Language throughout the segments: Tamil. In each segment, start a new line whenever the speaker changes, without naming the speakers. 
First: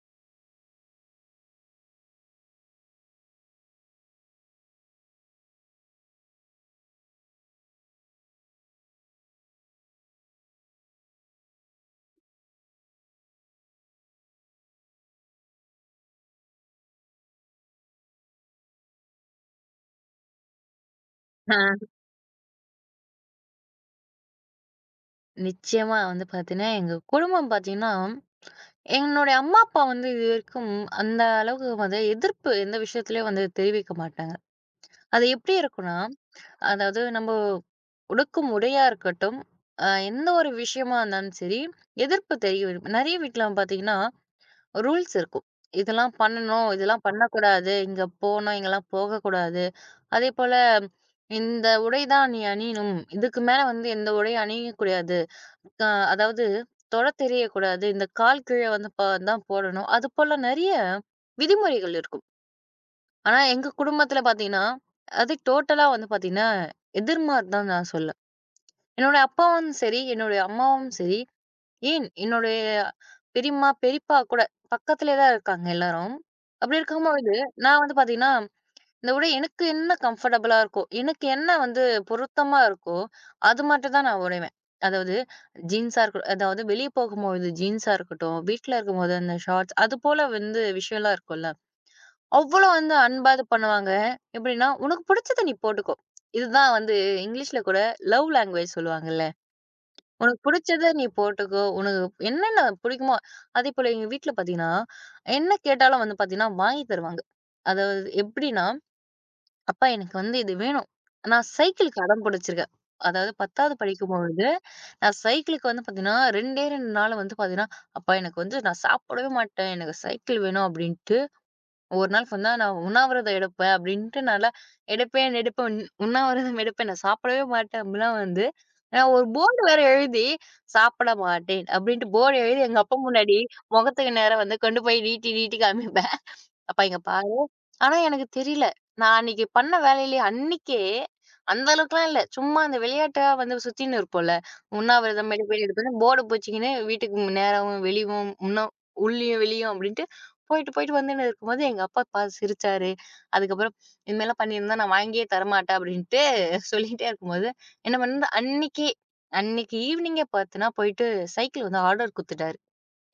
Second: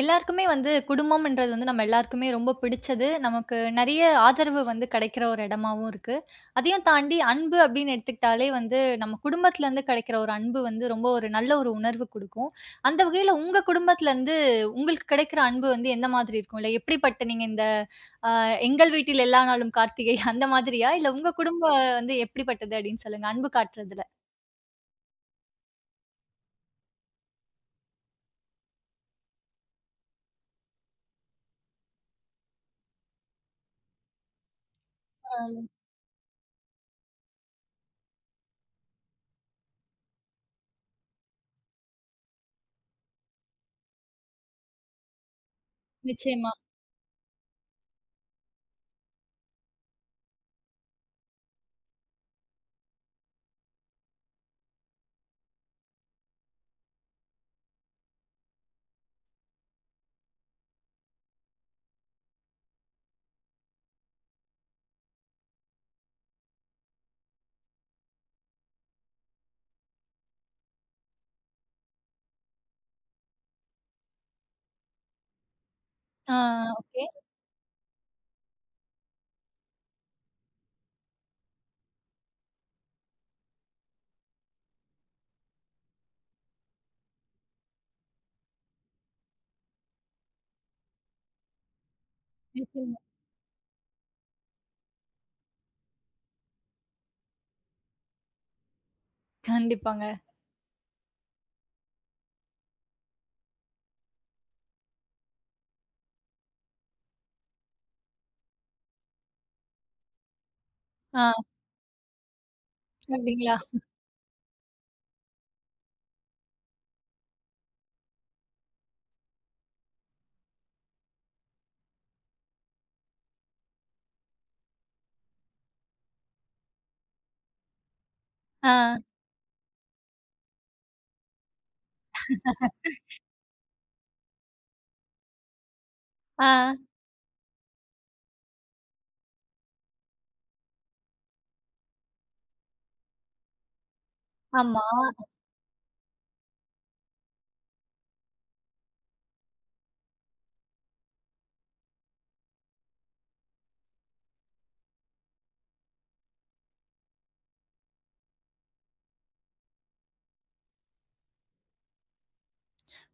எல்லாருக்குமே வந்து குடும்பம்ன்றது வந்து நம்ம எல்லாருக்குமே ரொம்ப பிடிச்சது. நமக்கு நெறைய ஆதரவு வந்து கிடைக்கிற ஒரு இடமாவும் இருக்கு. அதையும் தாண்டி அன்பு அப்படின்னு எடுத்துக்கிட்டாலே வந்து நம்ம குடும்பத்திலேருந்து கிடைக்கிற ஒரு அன்பு வந்து ரொம்ப ஒரு நல்ல ஒரு உணர்வு குடுக்கும். அந்த வகையில உங்க குடும்பத்திலேருந்து உங்களுக்கு கிடைக்கிற அன்பு வந்து எந்த மாதிரி இருக்கும்? இல்ல எப்படிப்பட்ட நீங்க இந்த அ "எங்கள் வீட்டில் எல்லா நாளும் கார்த்திகை" அந்த மாதிரியா? இல்ல உங்க குடும்பம்
ஆ,
வந்து எப்படிப்பட்டது அப்படின்னு சொல்லுங்க. அன்பு காட்டுறதுல.
நிச்சயமா வந்து பார்த்தீங்கன்னா, எங்க குடும்பம் பார்த்தீங்கன்னா, என்னுடைய அம்மா, அப்பா வந்து இதுவரைக்கும் அந்த அளவுக்கு வந்து எதிர்ப்பு எந்த விஷயத்துலயும் வந்து தெரிவிக்க மாட்டாங்க. அது
அ
எப்படி இருக்கும்னா, அதாவது நம்ம உடுக்கும் உடையா இருக்கட்டும், எந்த ஒரு விஷயமா இருந்தாலும் சரி, எதிர்ப்பு தெரியும். நெறைய வீட்ல பார்த்தீங்கன்னா, ரூல்ஸ் இருக்கும். இதெல்லாம்
நிச்சயமா.
பண்ணணும், இதெல்லாம் பண்ணக்கூடாது, இங்க போணும், இங்கலாம் போகக்கூடாது. அதேபோல இந்த உடை தான் நீ அணியணும். இதுக்கு மேல வந்து எந்த உடையும் அணியக்கூடாது. அ அதாவது தொட தெரியக்கூடாது. இந்த கால் கீழ வந்து தான் போடணும். அது போல நெறைய விதிமுறைகள் இருக்கும். ஆனா எங்க குடும்பத்துல பார்த்தீங்கன்னா, அது டோட்டலா வந்து பார்த்தீங்கன்னா, எதிர்மாறு தான் நான் சொல்லுவேன். என்னோட அப்பாவும் சரி, என்னுடைய அம்மாவும் சரி, ஏன் என்னுடைய பெரியம்மா, பெரியப்பா கூட பக்கத்திலே தான் இருக்காங்க எல்லாரும்.
ஆ.
அப்படி
ஓகே.
இருக்கும்பொழுது நான் வந்து பார்த்தீங்கன்னா இந்த உடை எனக்கு என்ன கம்ஃபர்டபுளா இருக்கோ, எனக்கு என்ன வந்து பொருத்தமா இருக்கோ, அது மட்டும் தான் நான் உடைவேன். அதாவது ஜீன்ஸா இருக்க அதாவது வெளிய போகும்போது ஜீன்ஸா இருக்கட்டும், வீட்ல இருக்கும்போது அந்த ஷார்ட்ஸ் அது போல வந்து விஷயம்லாம் இருக்கும்ல. அவ்வளோ வந்து
நிச்சயமா.
அன்பா இது பண்ணுவாங்க. எப்படின்னா, "உனக்கு புடிச்சத நீ போட்டுக்கோ." இதுதான் வந்து இங்கிலீஷ்ல கூட லவ் லாங்குவேஜ் சொல்லுவாங்கல்ல.
கண்டிப்பாங்க.
"உனக்கு புடிச்சத நீ போட்டுக்கோ, உனக்கு என்னென்ன பிடிக்குமோ" அதேபோல எங்க வீட்ல பார்த்தீங்கன்னா, என்ன கேட்டாலும் வந்து பார்த்தீங்கன்னா, வாங்கி தருவாங்க. அதாவது எப்படின்னா அப்பா எனக்கு வந்து இது வேணும்.
ஆ.
நான் சைக்கிளுக்கு அடம் பிடிச்சிருக்கேன். அதாவது
அப்படிங்களா?
10வது படிக்கும்பொழுது, நான் சைக்கிளுக்கு வந்து பார்த்தீங்கன்னா, 2டே 2 நாள் வந்து பார்த்தீங்கன்னா, "அப்பா எனக்கு வந்து நான் சாப்பிடவே மாட்டேன். எனக்கு சைக்கிள் வேணும்." அப்படின்ட்டு, ஒரு நாள் ஃபுல்லா நான் உண்ணாவிரதம் எடுப்பேன் அப்படின்ட்டு, நான்லாம் எடுப்பேன், எடுப்பேன், உண்ணாவிரதம் எடுப்பேன். நான் சாப்பிடவே மாட்டேன் அப்படிலாம் வந்து,
ஆ,
நான் ஒரு போர்டு வேற எழுதி, "சாப்பிட மாட்டேன்" அப்படின்ட்டு போர்டு எழுதி எங்க அப்பா முன்னாடி முகத்துக்கு நேரா வந்து கொண்டு போய் நீட்டி, நீட்டி காமிப்பேன்.
ஆ.
அப்பா இங்க பாரு. ஆனா எனக்கு தெரியல. நான் அன்னைக்கு பண்ண வேலையிலே அன்னைக்கே அந்த அளவுக்குலாம் இல்ல. சும்மா அந்த விளையாட்டா வந்து சுத்தின்னு இருப்போம்ல.
ஆமா.
உண்ணாவிரதம் மெடிபேட் எடுப்பேன்னு போர்டு போச்சுக்கின்னு வீட்டுக்கு நேராவும், வெளியவும் முன்ன உள்ளயும், வெளியும் அப்படின்ட்டு போயிட்டு, போயிட்டு வந்துன்னு இருக்கும்போது எங்க அப்பா பார்த்து சிரிச்சாரு. அதுக்கப்புறம் இனிமேலாம் பண்ணியிருந்தா நான் வாங்கியே தரமாட்டேன் அப்படின்ட்டு சொல்லிட்டே இருக்கும்போது, என்ன பண்ண அன்னைக்கே அன்னைக்கு ஈவினிங்கே பார்த்தீன்னா போயிட்டு சைக்கிள் வந்து ஆர்டர் குடுத்துட்டாரு.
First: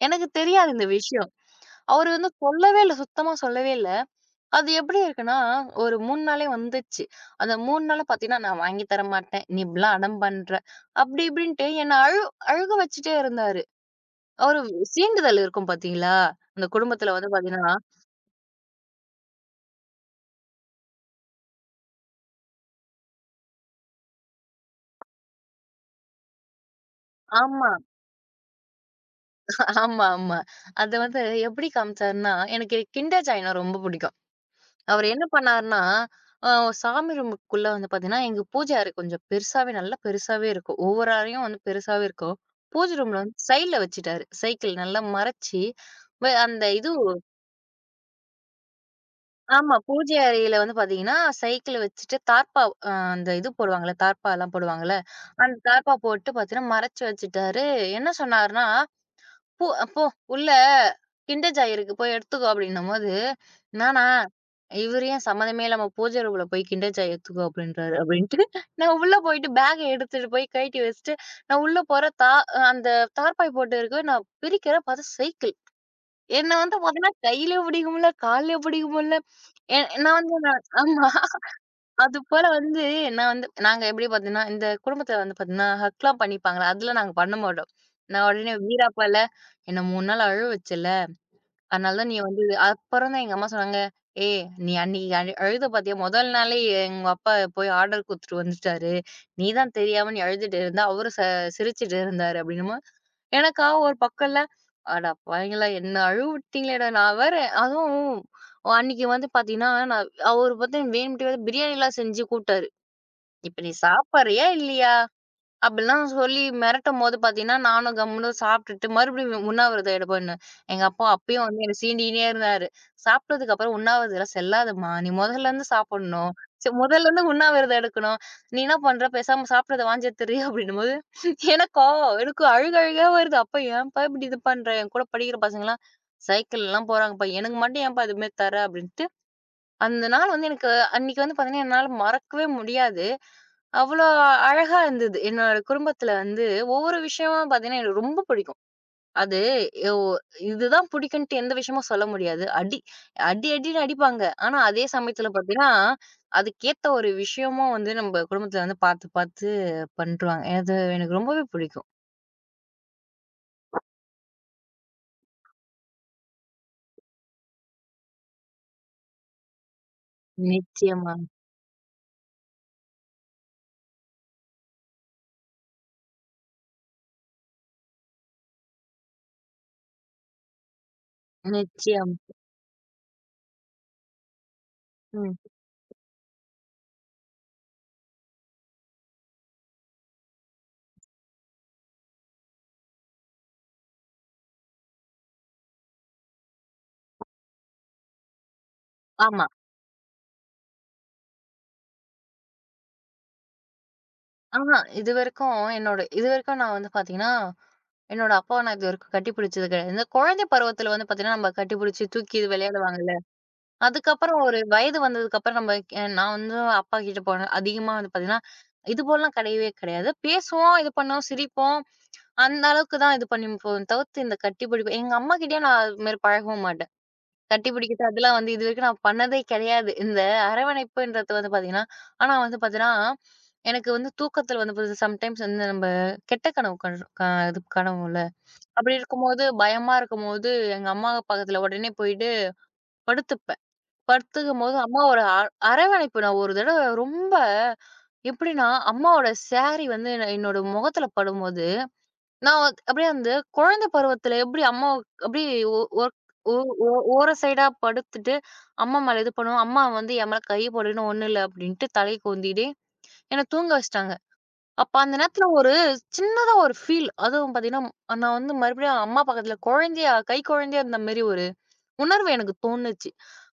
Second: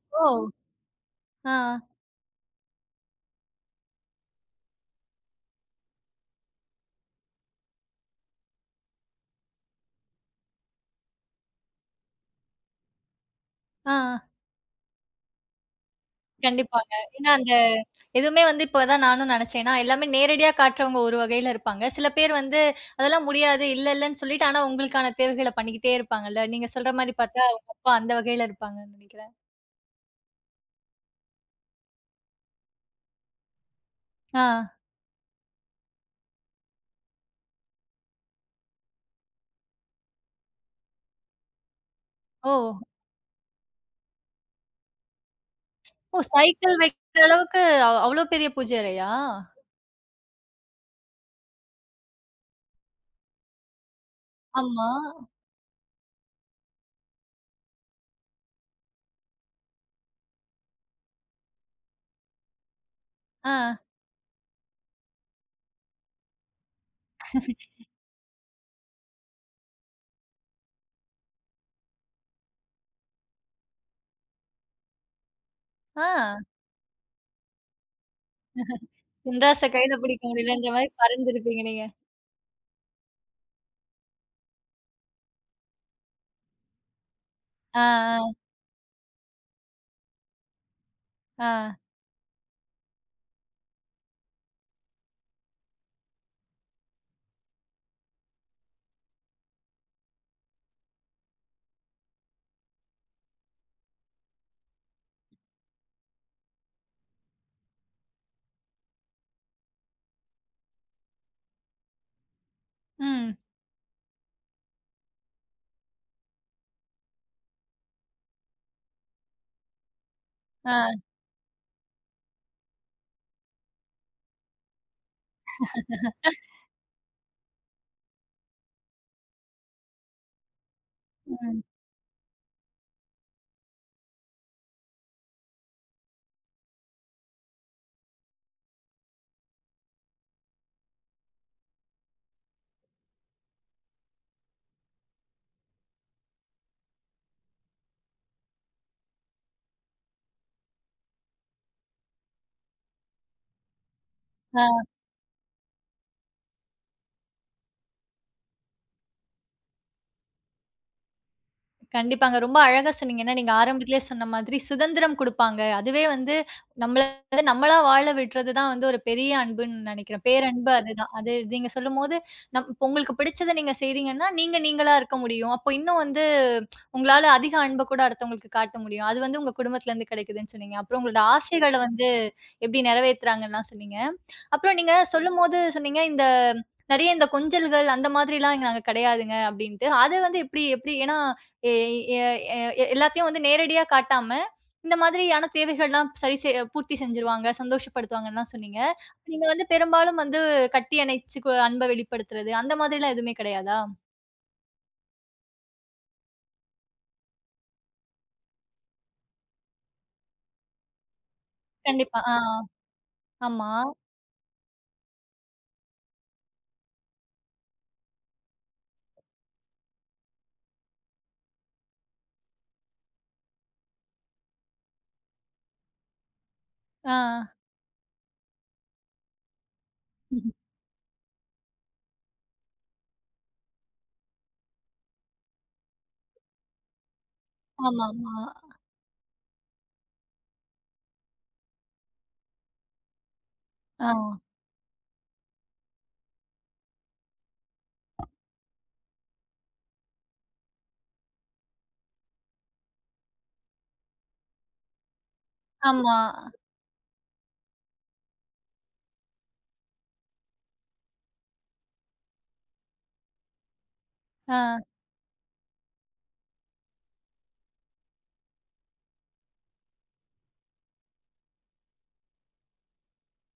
எனக்கு
ஓ!
தெரியாது இந்த விஷயம்.
ஆ,
அவரு வந்து சொல்லவே இல்ல. சுத்தமா சொல்லவே இல்ல. அது எப்படி இருக்குன்னா, ஒரு 3 நாளே வந்துச்சு. அந்த 3 நாளும் பார்த்தீங்கன்னா, "நான் வாங்கி தர மாட்டேன். நீ இப்படிலாம் அடம் பண்ற." அப்படி இப்படின்ட்டு என்ன அழுக வச்சுட்டே இருந்தாரு.
ஆ.
ஒரு சீண்டுதல் இருக்கும் பார்த்தீங்களா? அந்த
கண்டிப்பாங்க.
குடும்பத்தில வந்து
ஏன்னா அந்த
பார்த்தீங்கன்னா
எதுவுமே வந்து இப்ப தான் நானும் நினைச்சேன். ஏன்னா எல்லாமே நேரடியா காட்டுறவங்க ஒரு வகையில இருப்பாங்க. சில பேர் வந்து அதெல்லாம் முடியாது, இல்ல இல்லன்னு சொல்லிட்டு, ஆனா உங்களுக்கான தேவைகள பண்ணிக்கிட்டே இருப்பாங்கல்ல. நீங்க சொல்ற மாரி பார்த்தா, உங்க
ஆமா,
அப்பா அந்த வகையில இருப்பாங்கன்னு நினைக்கிறேன்.
ஆமா, ஆமா. அது வந்து எப்படி காமிச்சாருன்னா, எனக்கு கிண்டர் ஜாய்னா ரொம்ப பிடிக்கும்.
ஆ.
அவரு என்ன பண்ணாருன்னா, அ சாமி ரூமுக்குள்ள வந்து பாத்தீங்கன்னா, எங்க பூஜை அறை கொஞ்சம் பெருசாவே நல்லா பெருசாவே இருக்கும். ஒவ்வொரு அறையும் வந்து பெருசாவே இருக்கும்.
ஓ!
பூஜை ரூம்ல வந்து சைடுல வச்சுட்டாரு. சைக்கிள் நல்லா மறைச்சு,
ஓ!
வ அந்த
சைக்கிள்
இது
வைக்கிற அளவுக்கு அவ்ளோ பெரிய பூஜை அறையா?
ஆமா. பூஜை அறையில வந்து பாத்தீங்கன்னா, சைக்கிள் வச்சுட்டு தார்ப்பா அ அந்த இது போடுவாங்கல்ல, தார்ப்பாலாம்
ஆமா.
போடுவாங்கல்ல, அந்த தார்ப்பா போட்டு பாத்தீங்கன்னா மறைச்சு வச்சுட்டாரு. என்ன சொன்னாருன்னா போ போ உள்ள கிண்டஜா இருக்கு போய் எடுத்துக்கோ அப்படின்னும்போது,
ஆ,
நானா? இவரு ஏன் சம்மதமே இல்லாம பூஜை ரூம்ல போய் கிண்டர் ஜாய் எடுத்துக்கோ அப்படின்றாரு அப்படின்ட்டு, நான் உள்ள போயிட்டு பேக்க எடுத்துட்டு போய் கழட்டி வச்சுட்டு, நான் உள்ள போற தா அந்த தார்பாய் போட்டு இருக்கு. நான் பிரிக்கிறேன் பார்த்தா சைக்கிள்.
ஆ.
என்ன வந்து பார்த்தீங்கன்னா, கையிலயும் பிடிக்க முடியல, கால்லயும் பிடிக்க முடியல.
சின்ராச
எ
கையில
நான்
பிடிக்க
வந்து நான்
முடியலன்ற மாரி
ஆமா.
பறந்திருப்பீங்க நீங்க.
அதுபோல வந்து நான் வந்து நாங்க எப்படி பார்த்தீங்கன்னா, இந்த குடும்பத்தில வந்து பார்த்தீங்கன்னா, ஹக்லாம் பண்ணிப்பாங்கல்ல. அதுல நாங்க பண்ண மாட்டோம்.
ஆ, ஆ,
நான் உடனே வீராப்பால, "என்ன 3 நாள் அழ வச்சல்ல,
ஆ.
அதனால தான் நீ வந்து" அப்புறம் தான் எங்க அம்மா சொன்னாங்க, "ஏய் நீ அன்னைக்கு அழுத பார்த்தியா? முதல் நாளே எங்க அப்பா போய் ஆர்டர் குடுத்துட்டு வந்துட்டாரு. நீ தான் தெரியாம நீ அழுதுட்டு இருந்த. அவரு சிரிச்சுட்டு இருந்தாரு" அப்படின்னும்போது, எனக்கா ஒரு பக்கம்ல, "அட பாவிங்களா! என்ன அழ விட்டீங்களேடா!" நான் வேற அதுவும் அன்னைக்கு வந்து பார்த்தீங்கன்னா, நான் அவரு பார்த்தா வேணும்ன்ட்டே பிரியாணிலாம் செஞ்சு கூப்ட்டாரு.
ம்.
"இப்ப நீ சாப்பிடுறியா? இல்லையா?" அப்படிலாம் சொல்லி மிரட்டும்போது பார்த்தீங்கன்னா, நானும் கம்முனு சாப்பிட்டுட்டு மறுபடியும் உண்ணாவிரதம் எடுப்பேன்னு. எங்க
ஆ,
அப்பா அப்பயும் வந்து என்ன சீண்டிகின்னே இருந்தாரு. "சாப்பிட்டதுக்கு அப்புறம் உண்ணாவிரதம்லாம் செல்லாதும்மா. நீ முதல்ல இருந்து சாப்பிடணும். சே முதல்ல இருந்து உண்ணாவிரதம் எடுக்கணும். நீ என்ன பண்ற? பேசாம சாப்பிட்டத வாந்தி எடுத்துடுறியா?" அப்படின்னும்போது
ம்.
எனக்கா எனக்கு அழுக அழுகையா வருது. "அப்பா ஏன்ப்பா இப்படி இது பண்ற? என் கூட படிக்கிற பசங்கலாம் சைக்கிள்லாம் போறாங்கப்பா. எனக்கு மட்டும் ஏன்ப்பா இதுமாரி தர?" அப்படின்ட்டு அந்த நாள் வந்து எனக்கு அன்னைக்கு வந்து பார்த்தீங்கன்னா, என்னால மறக்கவே முடியாது. அவ்வளோ அழகா இருந்தது. என்னோட குடும்பத்துல வந்து ஒவ்வொரு விஷயமும் பார்த்தீங்கன்னா, எனக்கு ரொம்ப பிடிக்கும். அது எ- ஒ இதுதான் பிடிக்குன்ட்டு எந்த விஷயமும் சொல்ல முடியாது. அடி அடி அடின்னு அடிப்பாங்க. ஆனா, அதே
ஆ.
சமயத்துல பார்த்தீங்கன்னா, அதுக்கேத்த ஒரு விஷயமும் வந்து நம்ம குடும்பத்துல வந்து பார்த்து பார்த்து பண்ருவாங்க. அது எனக்கு ரொம்பவே பிடிக்கும்.
கண்டிப்பாங்க. ரொம்ப அழகா சொன்னீங்க. ஏன்னா, நீங்க ஆரம்பத்திலேயே சொன்ன மாதிரி சுதந்திரம் குடுப்பாங்க. அதுவே வந்து நம்மள வந்து நம்மளா வாழ விடுறது தான் வந்து ஒரு பெரிய அன்புன்னு நெனைக்கிறேன். பேரன்பு அதுதான்.
நிச்சயமா,
அது நீங்க சொல்லும்போது, இப்ப உங்களுக்கு பிடிச்சத நீங்க செய்றீங்கன்னா, நீங்க நீங்களா இருக்க முடியும். அப்போ இன்னும் வந்து உங்களால அதிக அன்ப கூட அடுத்தவங்களுக்கு காட்ட முடியும். அது வந்து உங்க குடும்பத்திலேருந்து கிடைக்குதுன்னு சொன்னீங்க. அப்புறம் உங்களோட ஆசைகள வந்து
நிச்சயம்.
எப்படி நிறைவேத்துறாங்கன்னுலாம் சொன்னீங்க. அப்புறம் நீங்க
ம்.
சொல்லும்போது சொன்னீங்க, இந்த நெறைய இந்த கொஞ்சல்கள் அந்த மாதிரிலாம் இங்க நாங்க கிடையாதுங்க அப்டின்ட்டு. அது வந்து எப்டி எப்டி ஏன்னா, எ எ எ எ- எல்லாத்தையும் வந்து நேரடியா காட்டாம, இந்த மாதிரியான தேவைகள்லாம் சரி பூர்த்தி செஞ்சுருவாங்க, சந்தோஷப்படுத்துவாங்கன்னுலாம் சொன்னீங்க. நீங்க
ஆமா.
வந்து பெரும்பாலும் வந்து கட்டி அணைச்சு அன்ப வெளிப்படுத்துறது, அந்த மாதிரிலாம் எதுவுமே கிடையாதா?
ஆஹா. இதுவரைக்கும் என்னோட இதுவரைக்கும் நான் வந்து பார்த்தீங்கன்னா என்னோட அப்பாவ நான் இதுவரைக்கும் கட்டிப்பிடிச்சது கிடையாது. இந்த குழந்தை பருவத்தில வந்து பார்த்தீங்கன்னா, நம்ம கட்டிப்பிடிச்சு
கண்டிப்பா. ஆ.
தூக்கி இது விளையாடுவாங்கல்ல.
ஆமா.
அதுக்கப்புறம் ஒரு வயது வந்ததுக்கப்புறம் நம்ம நான் வந்து அப்பா கிட்ட போனேன். அதிகமா வந்து பார்த்தீங்கன்னா, இது போலலாம் கிடையவே கிடையாது. பேசுவோம், இது பண்ணுவோம், சிரிப்போம். அந்த அளவுக்கு தான் இது பண்ணிப்போம். தவிர்த்து இந்த கட்டிப்பிடிப்பு எங்க அம்மாகிட்டயே நான் அது மாரி பழகவும் மாட்டேன்.
ஆ.
கட்டிப்பிடிக்கிறது அதெல்லாம் வந்து இதுவரைக்கும் நான் பண்ணதே கிடையாது. இந்த அரவணைப்புன்றது வந்து பார்த்தீங்கன்னா ஆனா வந்து பார்த்தீங்கன்னா, எனக்கு வந்து தூக்கத்தில வந்து சம்டைம்ஸ் வந்து நம்ம கெட்ட கனவு கண் க இது கனவுல
ஆமாமா.
அப்படி இருக்கும்போது, பயமா இருக்கும்போது, எங்க அம்மா பக்கத்துல உடனே போயிட்டு படுத்துப்பேன்.
ஆ.
படுத்துக்கும்போது அம்மா ஒரு அரவணைப்பு நான் ஒரு தடவ ரொம்ப எப்படின்னா, அம்மாவோட சாரி வந்து என் என்னோட முகத்துல படும்போது, நான் வந் அப்படியே அந்த குழந்தை பருவத்துல எப்படி அம்மா அப்படியே ஒ ஒர்
ஆமா.
ஓ ஓர சைடா படுத்துட்டு, அம்மா மேல இது பண்ணுவோம். அம்மா வந்து என் மேல கை போடுன்னு, "ஒண்ணும் இல்ல" அப்படின்ட்டு தலைய கோந்திட்டே என்ன தூங்க வச்சுட்டாங்க.
ஆ.
அப்ப அந்த நேரத்துல ஒரு சின்னதா ஒரு ஃபீல் அதுவும் பார்த்தீங்கன்னா, நான் வந்து மறுபடியும் அம்மா பக்கத்துல குழந்தையா குழந்தையா இருந்த மாரி ஒரு உணர்வு எனக்கு தோணுச்சு.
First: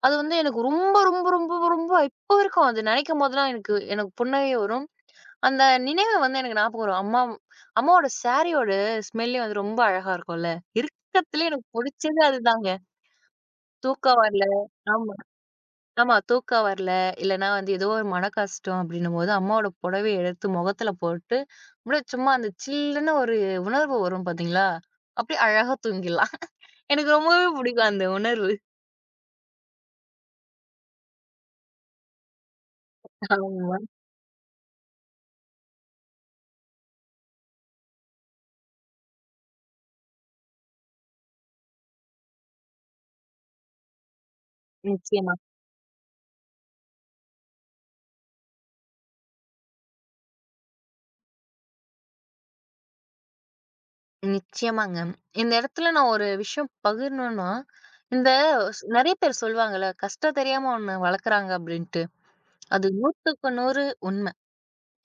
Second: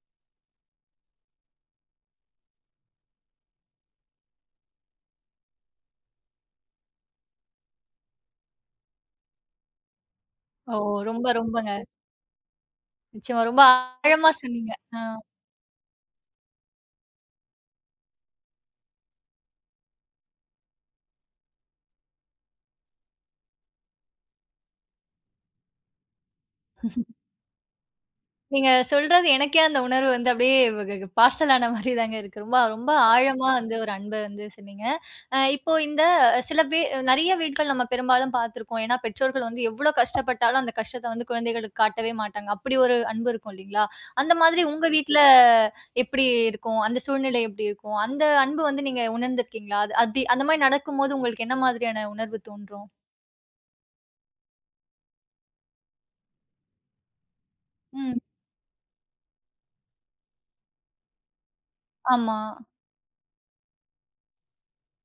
அது வந்து எனக்கு ரொம்ப, ரொம்ப, ரொம்ப, ரொம்ப இப்போ வரைக்கும் அது நினைக்கும் போதெல்லாம் எனக்கு எனக்கு புன்னகை வரும். அந்த நினைவு வந்து எனக்கு ஞாபகம் வரும். அம்மா அம்மாவோட சாரியோட ஸ்மெல்லே வந்து ரொம்ப அழகா இருக்கும்ல.
ஓ! ரொம்ப
இருக்கத்துலயே எனக்கு
ரொம்பங்க.
புடிச்சது அதுதாங்க.
நிச்சயமா. ரொம்ப
தூக்கம்
ஆழமா
வரல.
சொன்னீங்க. ஆ.
ஆமா. ஆமா. தூக்கம் வரல. இல்லன்னா வந்து ஏதோ ஒரு மன கஷ்டம் அப்படின்னும்போது, அம்மாவோட புடவைய எடுத்து முகத்துல போட்டு, அப்படியே சும்மா அந்த சில்லுன்னு ஒரு உணர்வு வரும் பார்த்தீங்களா? அப்படியே அழகா தூங்கிடலாம். எனக்கு ரொம்பவே பிடிக்கும் அந்த உணர்வு.
நீங்க சொல்றது எனக்கே அந்த உணர்வு வந்து அப்படியே வ க பார்சல் ஆன மாரி தாங்க இருக்கு. ரொம்ப ரொம்ப ஆழமா வந்து
ஆமா.
ஒரு அன்ப வந்து சொன்னீங்க. இப்போ இந்த சில பே நெறைய வீட்கள் நம்ம பெரும்பாலும் பார்த்துருக்கோம். ஏன்னா பெற்றோர்கள் வந்து எவ்ளோ கஷ்டப்பட்டாலும் அந்த கஷ்டத்த வந்து குழந்தைகளுக்கு காட்டவே மாட்டாங்க. அப்படி ஒரு அன்பு இருக்கும் இல்லைங்களா? அந்த மாதிரி உங்க வீட்ல
நிச்சயமா.
எப்படி இருக்கும்? அந்த சூழ்நிலை எப்படி இருக்கும்? அந்த அன்பு வந்து நீங்க உணர்ந்திருக்கீங்களா? அது அப்படி அந்த மாரி நடக்கும்போது உங்களுக்கு என்ன மாதிரியான உணர்வு தோன்றும்?
நிச்சயமாங்க. இந்த இடத்துல நான் ஒரு விஷயம் பகிரணும்னா,
ம்.
இந்த நெறைய பேர் சொல்லுவாங்கல்ல, கஷ்டம் தெரியாம ஒண்ணு வளர்க்குறாங்க அப்படின்ட்டு.
ஆமா.
அது 100க்கு 100 உண்ம.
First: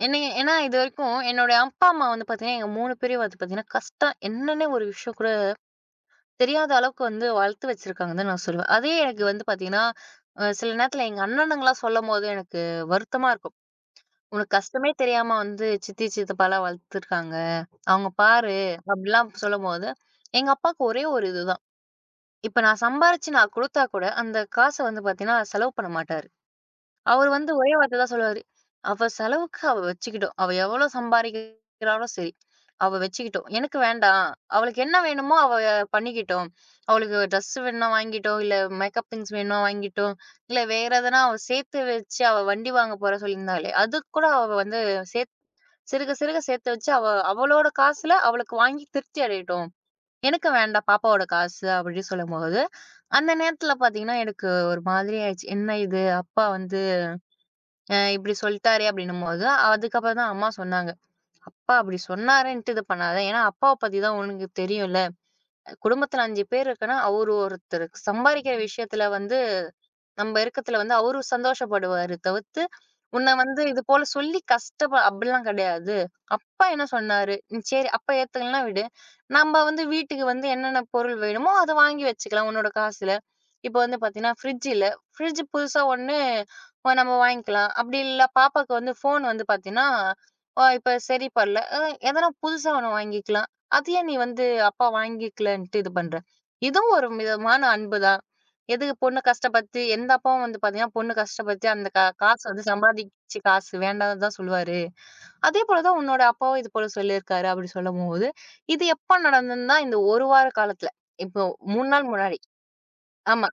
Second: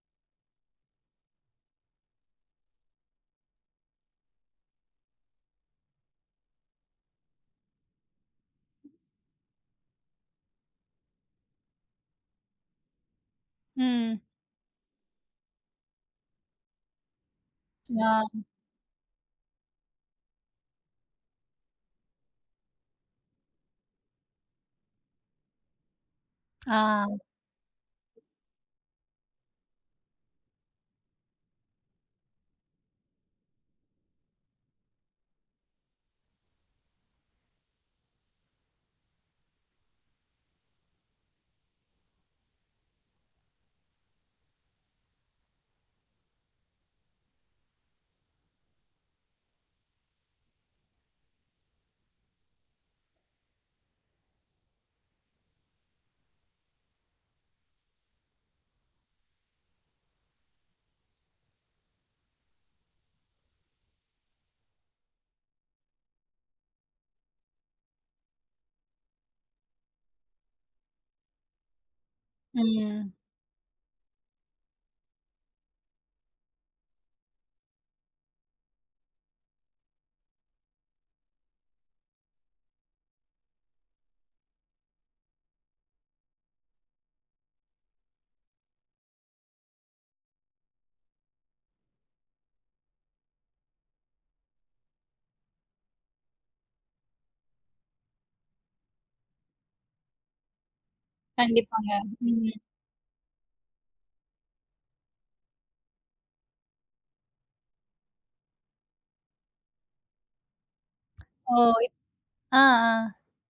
என்னைய ஏன்னா இதுவரைக்கும் என்னோட அப்பா, அம்மா வந்து பார்த்தீங்கன்னா, எங்க 3 பேரையும் வந்து பார்த்தீங்கன்னா, கஷ்டம் என்னன்னே ஒரு விஷயம் கூட தெரியாத அளவுக்கு வந்து வளர்த்து வச்சிருக்காங்கன்னு தான் நான் சொல்லுவேன். அதே எனக்கு வந்து பார்த்தீங்கன்னா, சில நேரத்தில எங்க அண்ணனுங்கலாம் சொல்லும்போது எனக்கு வருத்தமா இருக்கும்.
ம்.
"உனக்கு கஷ்டமே தெரியாம வந்து சித்தி, சித்தப்பாலாம் வளர்த்துருக்காங்க. அவங்க
ஆ.
பாரு" அப்படிலாம் சொல்லும்போது, எங்க அப்பாவுக்கு ஒரே ஒரு இதுதான். இப்ப நான் சம்பாரிச்சு நான் குடுத்தா கூட, அந்த காச வந்து பார்த்தீங்கன்னா, செலவு பண்ண மாட்டாரு.
ஆ.
அவரு வந்து ஒரே வார்த்தை தான் சொல்லுவாரு. "அவ செலவுக்கு அவ வச்சுக்கிட்டும். அவ எவ்வளோ சம்பாரிக்கிறாளோ சரி. அவ வச்சுக்கிட்டும். எனக்கு வேண்டாம். அவளுக்கு என்ன வேணுமோ அவ பண்ணிக்கிட்டும். அவளுக்கு ட்ரெஸ் வேணும்னா வாங்கிட்டும். இல்ல மேக்கப் திங்ஸ் வேணும்னா வாங்கிட்டும். இல்ல வேற எதனா அவ சேர்த்து வச்சு அவ வண்டி வாங்க போறேன்னு சொல்லியிருந்தாளே, அதுக்கு கூட அவ வந்து சேத் சிறுக சிறுக சேர்த்து வச்சு அவ அவளோட காசுல அவளுக்கு வாங்கி திருப்தி அடையட்டும். எனக்கு வேண்டாம் பாப்பாவோட காசு" அப்படின்னு சொல்லும்போது, அந்த நேரத்துல பார்த்தீங்கன்னா, எனக்கு ஒரு மாதிரி ஆயிடுச்சு. என்ன இது? அப்பா வந்து இப்படி சொல்ட்டாரே அப்படின்னும்போது, அதுக்கப்புறம் தான் அம்மா சொன்னாங்க. அப்பா அப்படி சொன்னாருன்ட்டு இது பண்ணாத. ஏன்னா அப்பாவ பத்தி தான் உனக்கு தெரியும்ல. குடும்பத்துல 5 பேர் இருக்குன்னா, அவரு ஒருத்தர். சம்பாரிக்கிற விஷயத்துல வந்து நம்ம இருக்கத்துல வந்து அவரும் சந்தோஷப்படுவாரு தவிர்த்து,
ம்.
உன்ன வந்து இது போல சொல்லி அப்படிலாம் கிடையாது. அப்பா என்ன சொன்னாரு? ம் சரி அப்பா ஏத்துக்கலன்னா விடு. நம்ம வந்து வீட்டுக்கு வந்து என்னென்ன பொருள் வேணுமோ அத வாங்கி வச்சுக்கலாம் உன்னோட காசுல. இப்ப வந்து பாத்தீங்கன்னா, ஃப்ரிட்ஜ் இல்ல. ஃப்ரிட்ஜ் புதுசா ஒண்ணு நம்ம வாங்கிக்கலாம். அப்படி இல்ல பாப்பாக்கு வந்து ஃபோன் வந்து பாத்தீங்கன்னா, இப்ப சரி படல. எதனா புதுசா ஒண்ணு வாங்கிக்கலாம். அது ஏன் நீ வந்து அப்பா வாங்கிக்கலன்ட்டு இது பண்ற? இதுவும் ஒரு விதமான அன்பு தான். எதுக்கு பொண்ணு கஷ்டப்பட்டு எந்த அப்பாவும் வந்து பார்த்தீங்கன்னா, பொண்ணு கஷ்டப்பட்டு அந்த
கண்டிப்பாங்க.
காசு
ம்.
வந்து சம்பாதிச்சு காசு வேண்டாம்னு தான் சொல்லுவாரு. அதே போல தான் உன்னோட அப்பாவும் இது போல சொல்லியிருக்காரு அப்படி சொல்லும்போது, இது எப்ப நடந்ததுன்னா, இந்த 1 வார காலத்துல. இப்போ
ஓ!
3 நாள் முன்னாடி.
ஆ, ஆ,
ஆமா.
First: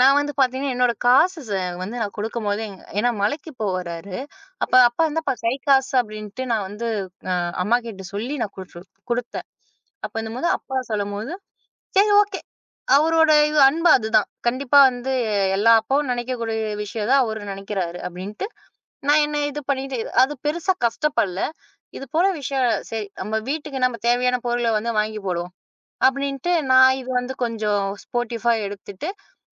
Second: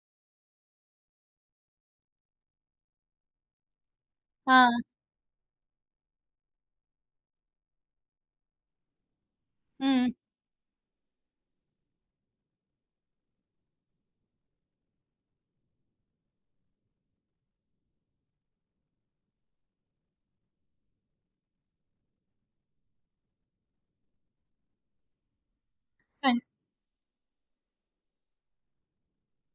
நான் வந்து பார்த்தீங்கன்னா, என்னோட காசு வந்து நான் குடுக்கும்போது ஏன்னா மலைக்கு போறாரு. அப்ப
ஆ.
அப்பா வந்து அப்ப கை காசு அப்படின்ட்டு நான் வந்து அ அம்மாகிட்ட சொல்லி நான் குடுத்தேன்.
ம்.
அப்பன்னும்போது அப்பா சொல்லும்போது, "சரி ஓகே. அவரோட இது அன்பு அதுதான். கண்டிப்பா வந்து எல்லா அப்பாவும் நினைக்கக்கூடிய விஷயம் தான் அவரு நினைக்கிறாரு அப்டின்ட்டு, நான் என்ன இது பண்ணிட்டு அது பெருசா கஷ்டப்படல. இது போல விஷயம் சரி நம்ம வீட்டுக்கு நம்ம தேவையான பொருள வந்து வாங்கி போடுவோம்.
கண்
அப்படின்ட்டு நான் இது வந்து கொஞ்சம் ஸ்போர்டிஃபா எடுத்துட்டு,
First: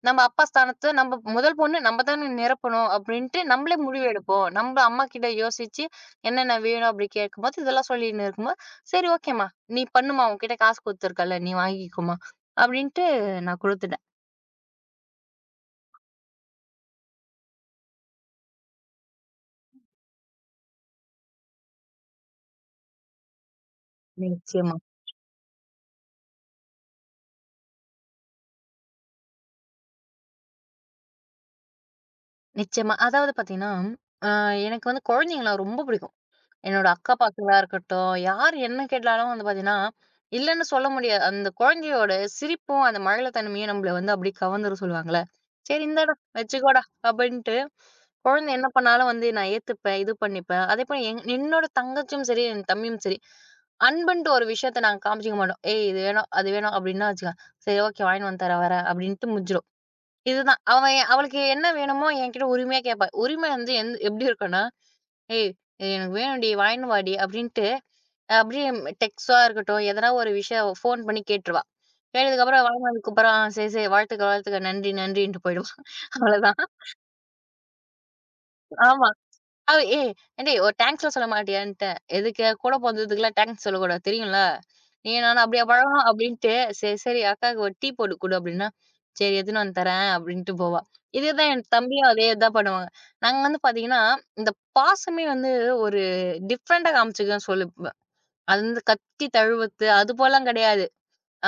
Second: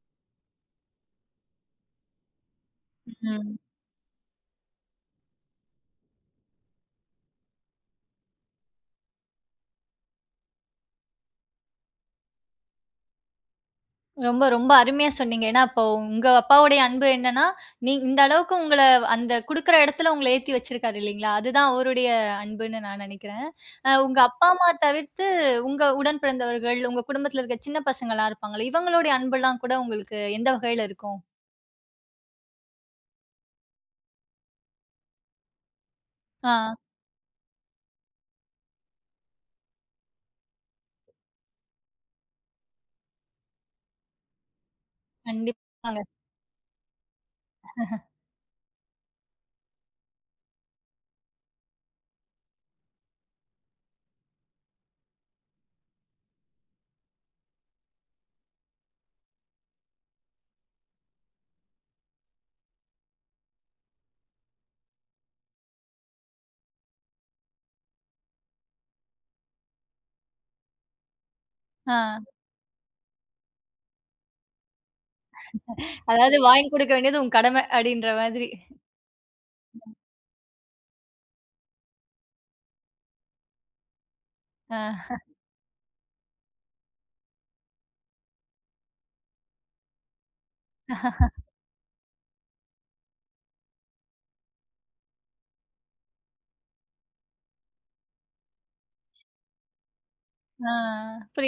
நம்ம அப்பா ஸ்தானத்த நம்ம முதல் பொண்ணு நம்ம தான நிரப்பணும் அப்படின்ட்டு
ம்.
நம்மளே முடிவு எடுப்போம். நம்ம அம்மாகிட்ட யோசிச்சு என்னென்ன வேணும் அப்படி கேட்கும்போது, இதெல்லாம் சொல்லின்னு இருக்கும்போது, "சரி ஓகேம்மா, நீ பண்ணும்மா. உன்கிட்ட காசு குடுத்துருக்கல்ல, நீ வாங்கிக்கோம்மா" அப்படின்ட்டு நான் குடுத்துட்டேன்.
ரொம்ப, ரொம்ப அருமையா சொன்னீங்க. ஏன்னா, அப்போ உங்க அப்பாவுடைய அன்பு என்னன்னா, நீ இந்த அளவுக்கு உங்கள அந்த குடுக்குற இடத்துல உங்கள ஏத்தி வச்சிருக்காரு இல்லீங்களா? அதுதான் அவருடைய அன்புன்னு நான் நெனைக்கிறேன். உங்க அப்பா, அம்மா
நிச்சயமா,
தவிர்த்து உங்க உடன் பிறந்தவர்கள், உங்க குடும்பத்துல இருக்க சின்ன பசங்கலாம் இருப்பாங்கல்ல, இவங்களுடைய அன்பெல்லாம் கூட உங்களுக்கு எந்த வகையில இருக்கும்?
நிச்சயமா. அதாவது பார்த்தீங்கன்னா, அ எனக்கு வந்து குழந்தைங்கள ரொம்ப பிடிக்கும்.
ஆ,
என்னோட அக்கா பசங்களா இருக்கட்டும், யார் என்ன கேட்டாலும் வந்து பார்த்தீங்கன்னா, இல்லன்னு சொல்ல முடியாது. அந்த குழந்தையோட சிரிப்பும், அந்த மழலைத்தன்மையும் நம்மள வந்து அப்படியே கவர்ந்துர சொல்லுவாங்கல்ல. சரி
கண்டிப்பாங்க.
இந்தாடா வச்சுக்கோடா அப்படின்ட்டு, குழந்தை என்ன பண்ணாலும் வந்து நான் ஏத்துப்பேன், இது பண்ணிப்பேன். அதேபோல என்னோட தங்கச்சியும் சரி, என் தம்பியும் சரி, அன்புன்ட்டு ஒரு விஷயத்த நாங்க காமிச்சுக்க மாட்டோம். ஏய் இது வேணும், அது வேணும் அப்படின்னா வச்சுக்கோ, சரி ஓகே வாங்கிட்டு வந்து தரேன் வரேன் அப்படின்ட்டு முடிஞ்சிடும். இதுதான். அவன் அவளுக்கு என்ன வேணுமோ என்கிட்ட உரிமையா கேட்பா. உரிமை வந்து எப்படி இருக்கும்னா, ஏய்! இது எனக்கு வேணும்டி, வாங்கின்னு வாடி அப்படின்ட்டு, அப்படியே டெக்ஸ்ட்டா இருக்கட்டும், எதனா ஒரு விஷயம் ஃபோன் பண்ணி கேட்டுருவா.
ஆ.
கேட்டதுக்கப்புறம் வாங்கினதுக்கப்புறம், "ஆ சரி, சரி, வாழ்த்துக்க, வாழ்த்துக்க, நன்றி, நன்றின்ட்டு" போயிடுவா.
அதாவது
அவ்வளோதான்.
வாங்கி குடுக்க வேண்டியது உன் கடமை அப்டின்ற மாதிரி.
ஆமா. அவ ஏய் "ஏன்டேய் ஒரு தேங்க்ஸ்லாம் சொல்ல மாட்டியான்ட்டேன்." "எதுக்கு? கூட பொறந்ததுக்குலாம் தேங்க்ஸ் சொல்லக்கூடாது தெரியும்ல?
ஆ,
நீயும் நானும் அப்படியா பழகுனோம்?" அப்படின்ட்டு, "சரி, சரி அக்காவுக்கு ஒரு டீ போட்டு குடு" அப்படின்னா, "சரி எடுத்துன்னு வந்து தரேன்" அப்படின்ட்டு போவா. இதேதான் என் தம்பியும் அதே தான் பண்ணுவாங்க. நாங்க வந்து பார்த்தீங்கன்னா, இந்த பாசமே வந்து ஒரு டிஃப்ரெண்ட்டா காமிச்சுக்கன்னு சொல்லுவேன். அது வந்து கத்தி தழுவுறது அது போலலாம்
ஆ.
கிடையாது.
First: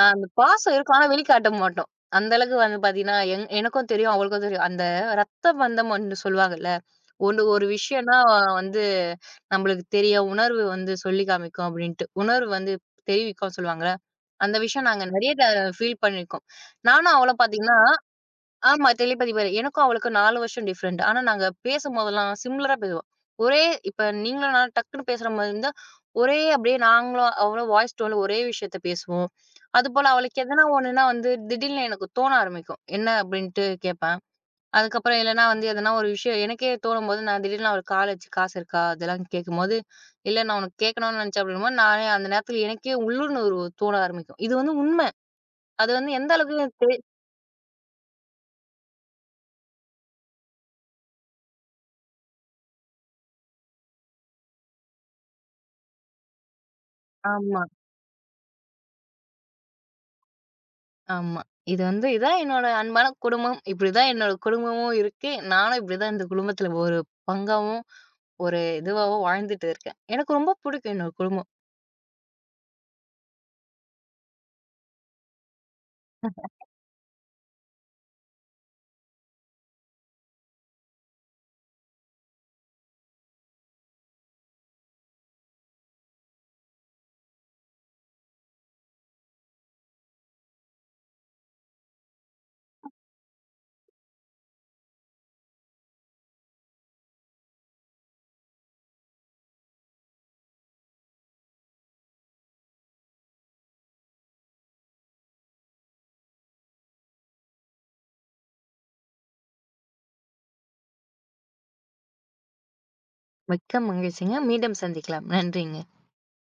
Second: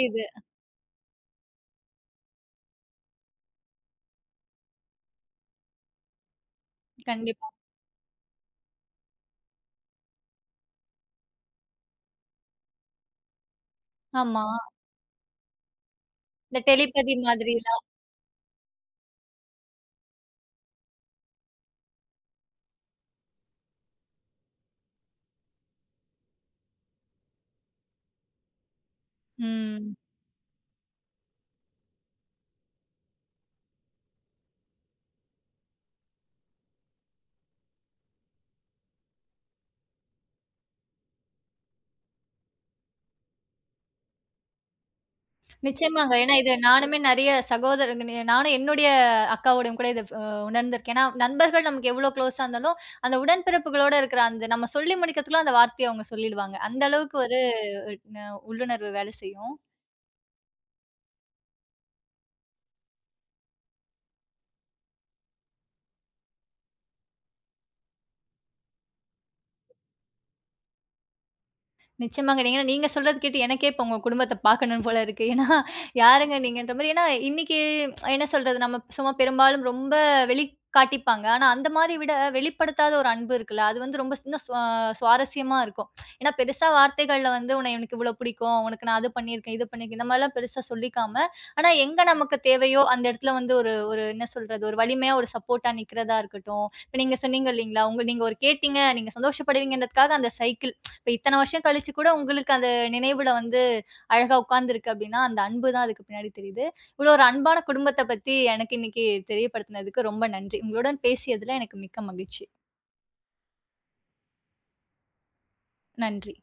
அந்த பாசம் இருக்கும், ஆனா வெளிக்காட்ட மாட்டோம். அந்த அளவுக்கு வந்து பார்த்தீங்கன்னா, எனக்கும் தெரியும், அவளுக்கும் தெரியும். அந்த ரத்த பந்தம் ஒண்ணு சொல்லுவாங்கல்ல. ஒரு
கண்டிப்பா.
ஒரு விஷயம்னா வந்து நம்மளுக்கு தெரியும். உணர்வு வந்து சொல்லி காமிக்கும் அப்டின்ட்டு. உணர்வு வந்து தெரிவிக்கும்னு சொல்லுவாங்கல்ல.
ஆமா.
அந்த விஷயம் நாங்க நெறைய ஃபீல் பண்ணியிருக்கோம்.
இந்த டெலிபதி
நானும் அவளும்
மாதிரி.
பார்த்தீங்கன்னா ஆமா டெலிபதி மாரி. எனக்கும் அவளுக்கும் 4 வருஷம் டிஃபரண்ட். ஆனா நாங்க பேசும்போதெல்லாம் சிமிலரா பேசுவோம். ஒரே இப்ப நீங்களும் நானும் டக்குன்னு பேசுற மாரி இருந்தா, ஒரே அப்டியே நாங்களும் அவளும் வாய்ஸ் டோன்ல ஒரே விஷயத்த பேசுவோம்.
ம்.
அதுபோல அவளுக்கு எதனா ஒண்ணுன்னா வந்து திடீர்னு எனக்கு தோண ஆரம்பிக்கும். என்ன அப்டின்ட்டு கேட்பேன். அதுக்கப்புறம் இல்லன்னா வந்து எதனா ஒரு விஷயம் எனக்கே தோணும்போது, நான் திடீர்னு அவருக்கு கால் அடிச்சு காசு இருக்கா? அதெல்லாம் கேட்கும்போது, இல்ல நான் உனக்கு கேட்கணும்னு நினைச்சேன் அப்படிங்கும்போது, நானே அந்த நேரத்துல எனக்கே உள்ளுணர்வு தோண ஆரம்பிக்கும். இது வந்து உண்மை. அது வந்து
நிச்சயமாங்க.
எந்த
ஏன்னா, இது
அளவுக்கு எனக்கு
நானுமே நிறைய நானும் என்னுடைய அக்காவோடையும் கூட இத உணர்ந்திருக்கேன். ஏன்னா, நண்பர்கள் நமக்கு எவ்வளோ க்ளோஸா இருந்தாலும், அந்த உடன்பிறப்புகளோட இருக்கிற அந்த நம்ம சொல்லி முடிக்கிறதுக்குள்ள அந்த வார்த்தைய அவங்க சொல்லிடுவாங்க. அந்த அளவுக்கு ஒரு
ஆமா,
ந உள்ளுணர்வு வேலை செய்யும்.
ஆமா. இது வந்து இதான் என்னோட அன்பான குடும்பம். இப்படிதான் என்னோட குடும்பமும் இருக்கு. நானும் இப்படிதான் இந்த குடும்பத்துல ஒரு பங்காவும், ஒரு இதுவாவும் வாழ்ந்துட்டு இருக்கேன். எனக்கு ரொம்ப பிடிக்கும் என்னோட குடும்பம்.
நிச்சயமாங்க. ஏன்னா நீங்க சொல்றது கேட்டு எனக்கே இப்ப உங்க குடும்பத்த பார்க்கணும் போல இருக்கு. ஏன்னா யாருங்க நீங்கன்ற மாரி ஏன்னா இன்னைக்கு என்ன சொல்றது? நம்ம சும்மா பெரும்பாலும் ரொம்ப வெளி காட்டிப்பாங்க. ஆனா அந்த மாரி விட வெளிப்படுத்தாத ஒரு அன்பு இருக்குல்ல. அது வந்து ரொம்ப இன்னும் சுவாரஸ்யமா இருக்கும். ஏன்னா பெருசா வார்த்தைகள்ல வந்து உன்னை எனக்கு இவ்வளோ பிடிக்கும். உனக்கு நான் அது பண்ணியிருக்கேன், இது பண்ணியிருக்கேன். இந்த மாரிலாம் பெருசா சொல்லிக்காம, ஆனா எங்க நமக்கு தேவையோ அந்த இடத்துல வந்து ஒரு ஒரு என்ன சொல்றது? ஒரு வலிமையா ஒரு சப்போர்ட்டா நிக்கிறதா இருக்கட்டும். இப்ப நீங்க சொன்னீங்க இல்லீங்களா? நீங்க ஒரு கேட்டீங்க, நீங்க சந்தோஷப்படுவீங்கன்றதுக்காக அந்த சைக்கிள் இப்ப இத்தன வருஷம் கழிச்சு கூட உங்களுக்கு அந்த நினைவுல வந்து அழகா உட்கார்ந்திருக்கு அப்டின்னா, அந்த அன்பு தான் அதுக்கு பின்னாடி தெரியுது. இவ்ளோ ஒரு அன்பான குடும்பத்த பத்தி எனக்கு இன்னைக்கு தெரியப்படுத்தினதுக்கு ரொம்ப நன்றி. உங்களுடன் பேசியதுல எனக்கு மிக்க மகிழ்ச்சி.
மிக்க மகிழ்ச்சிங்க. மீண்டும் சந்திக்கலாம். நன்றிங்க.
நன்றி.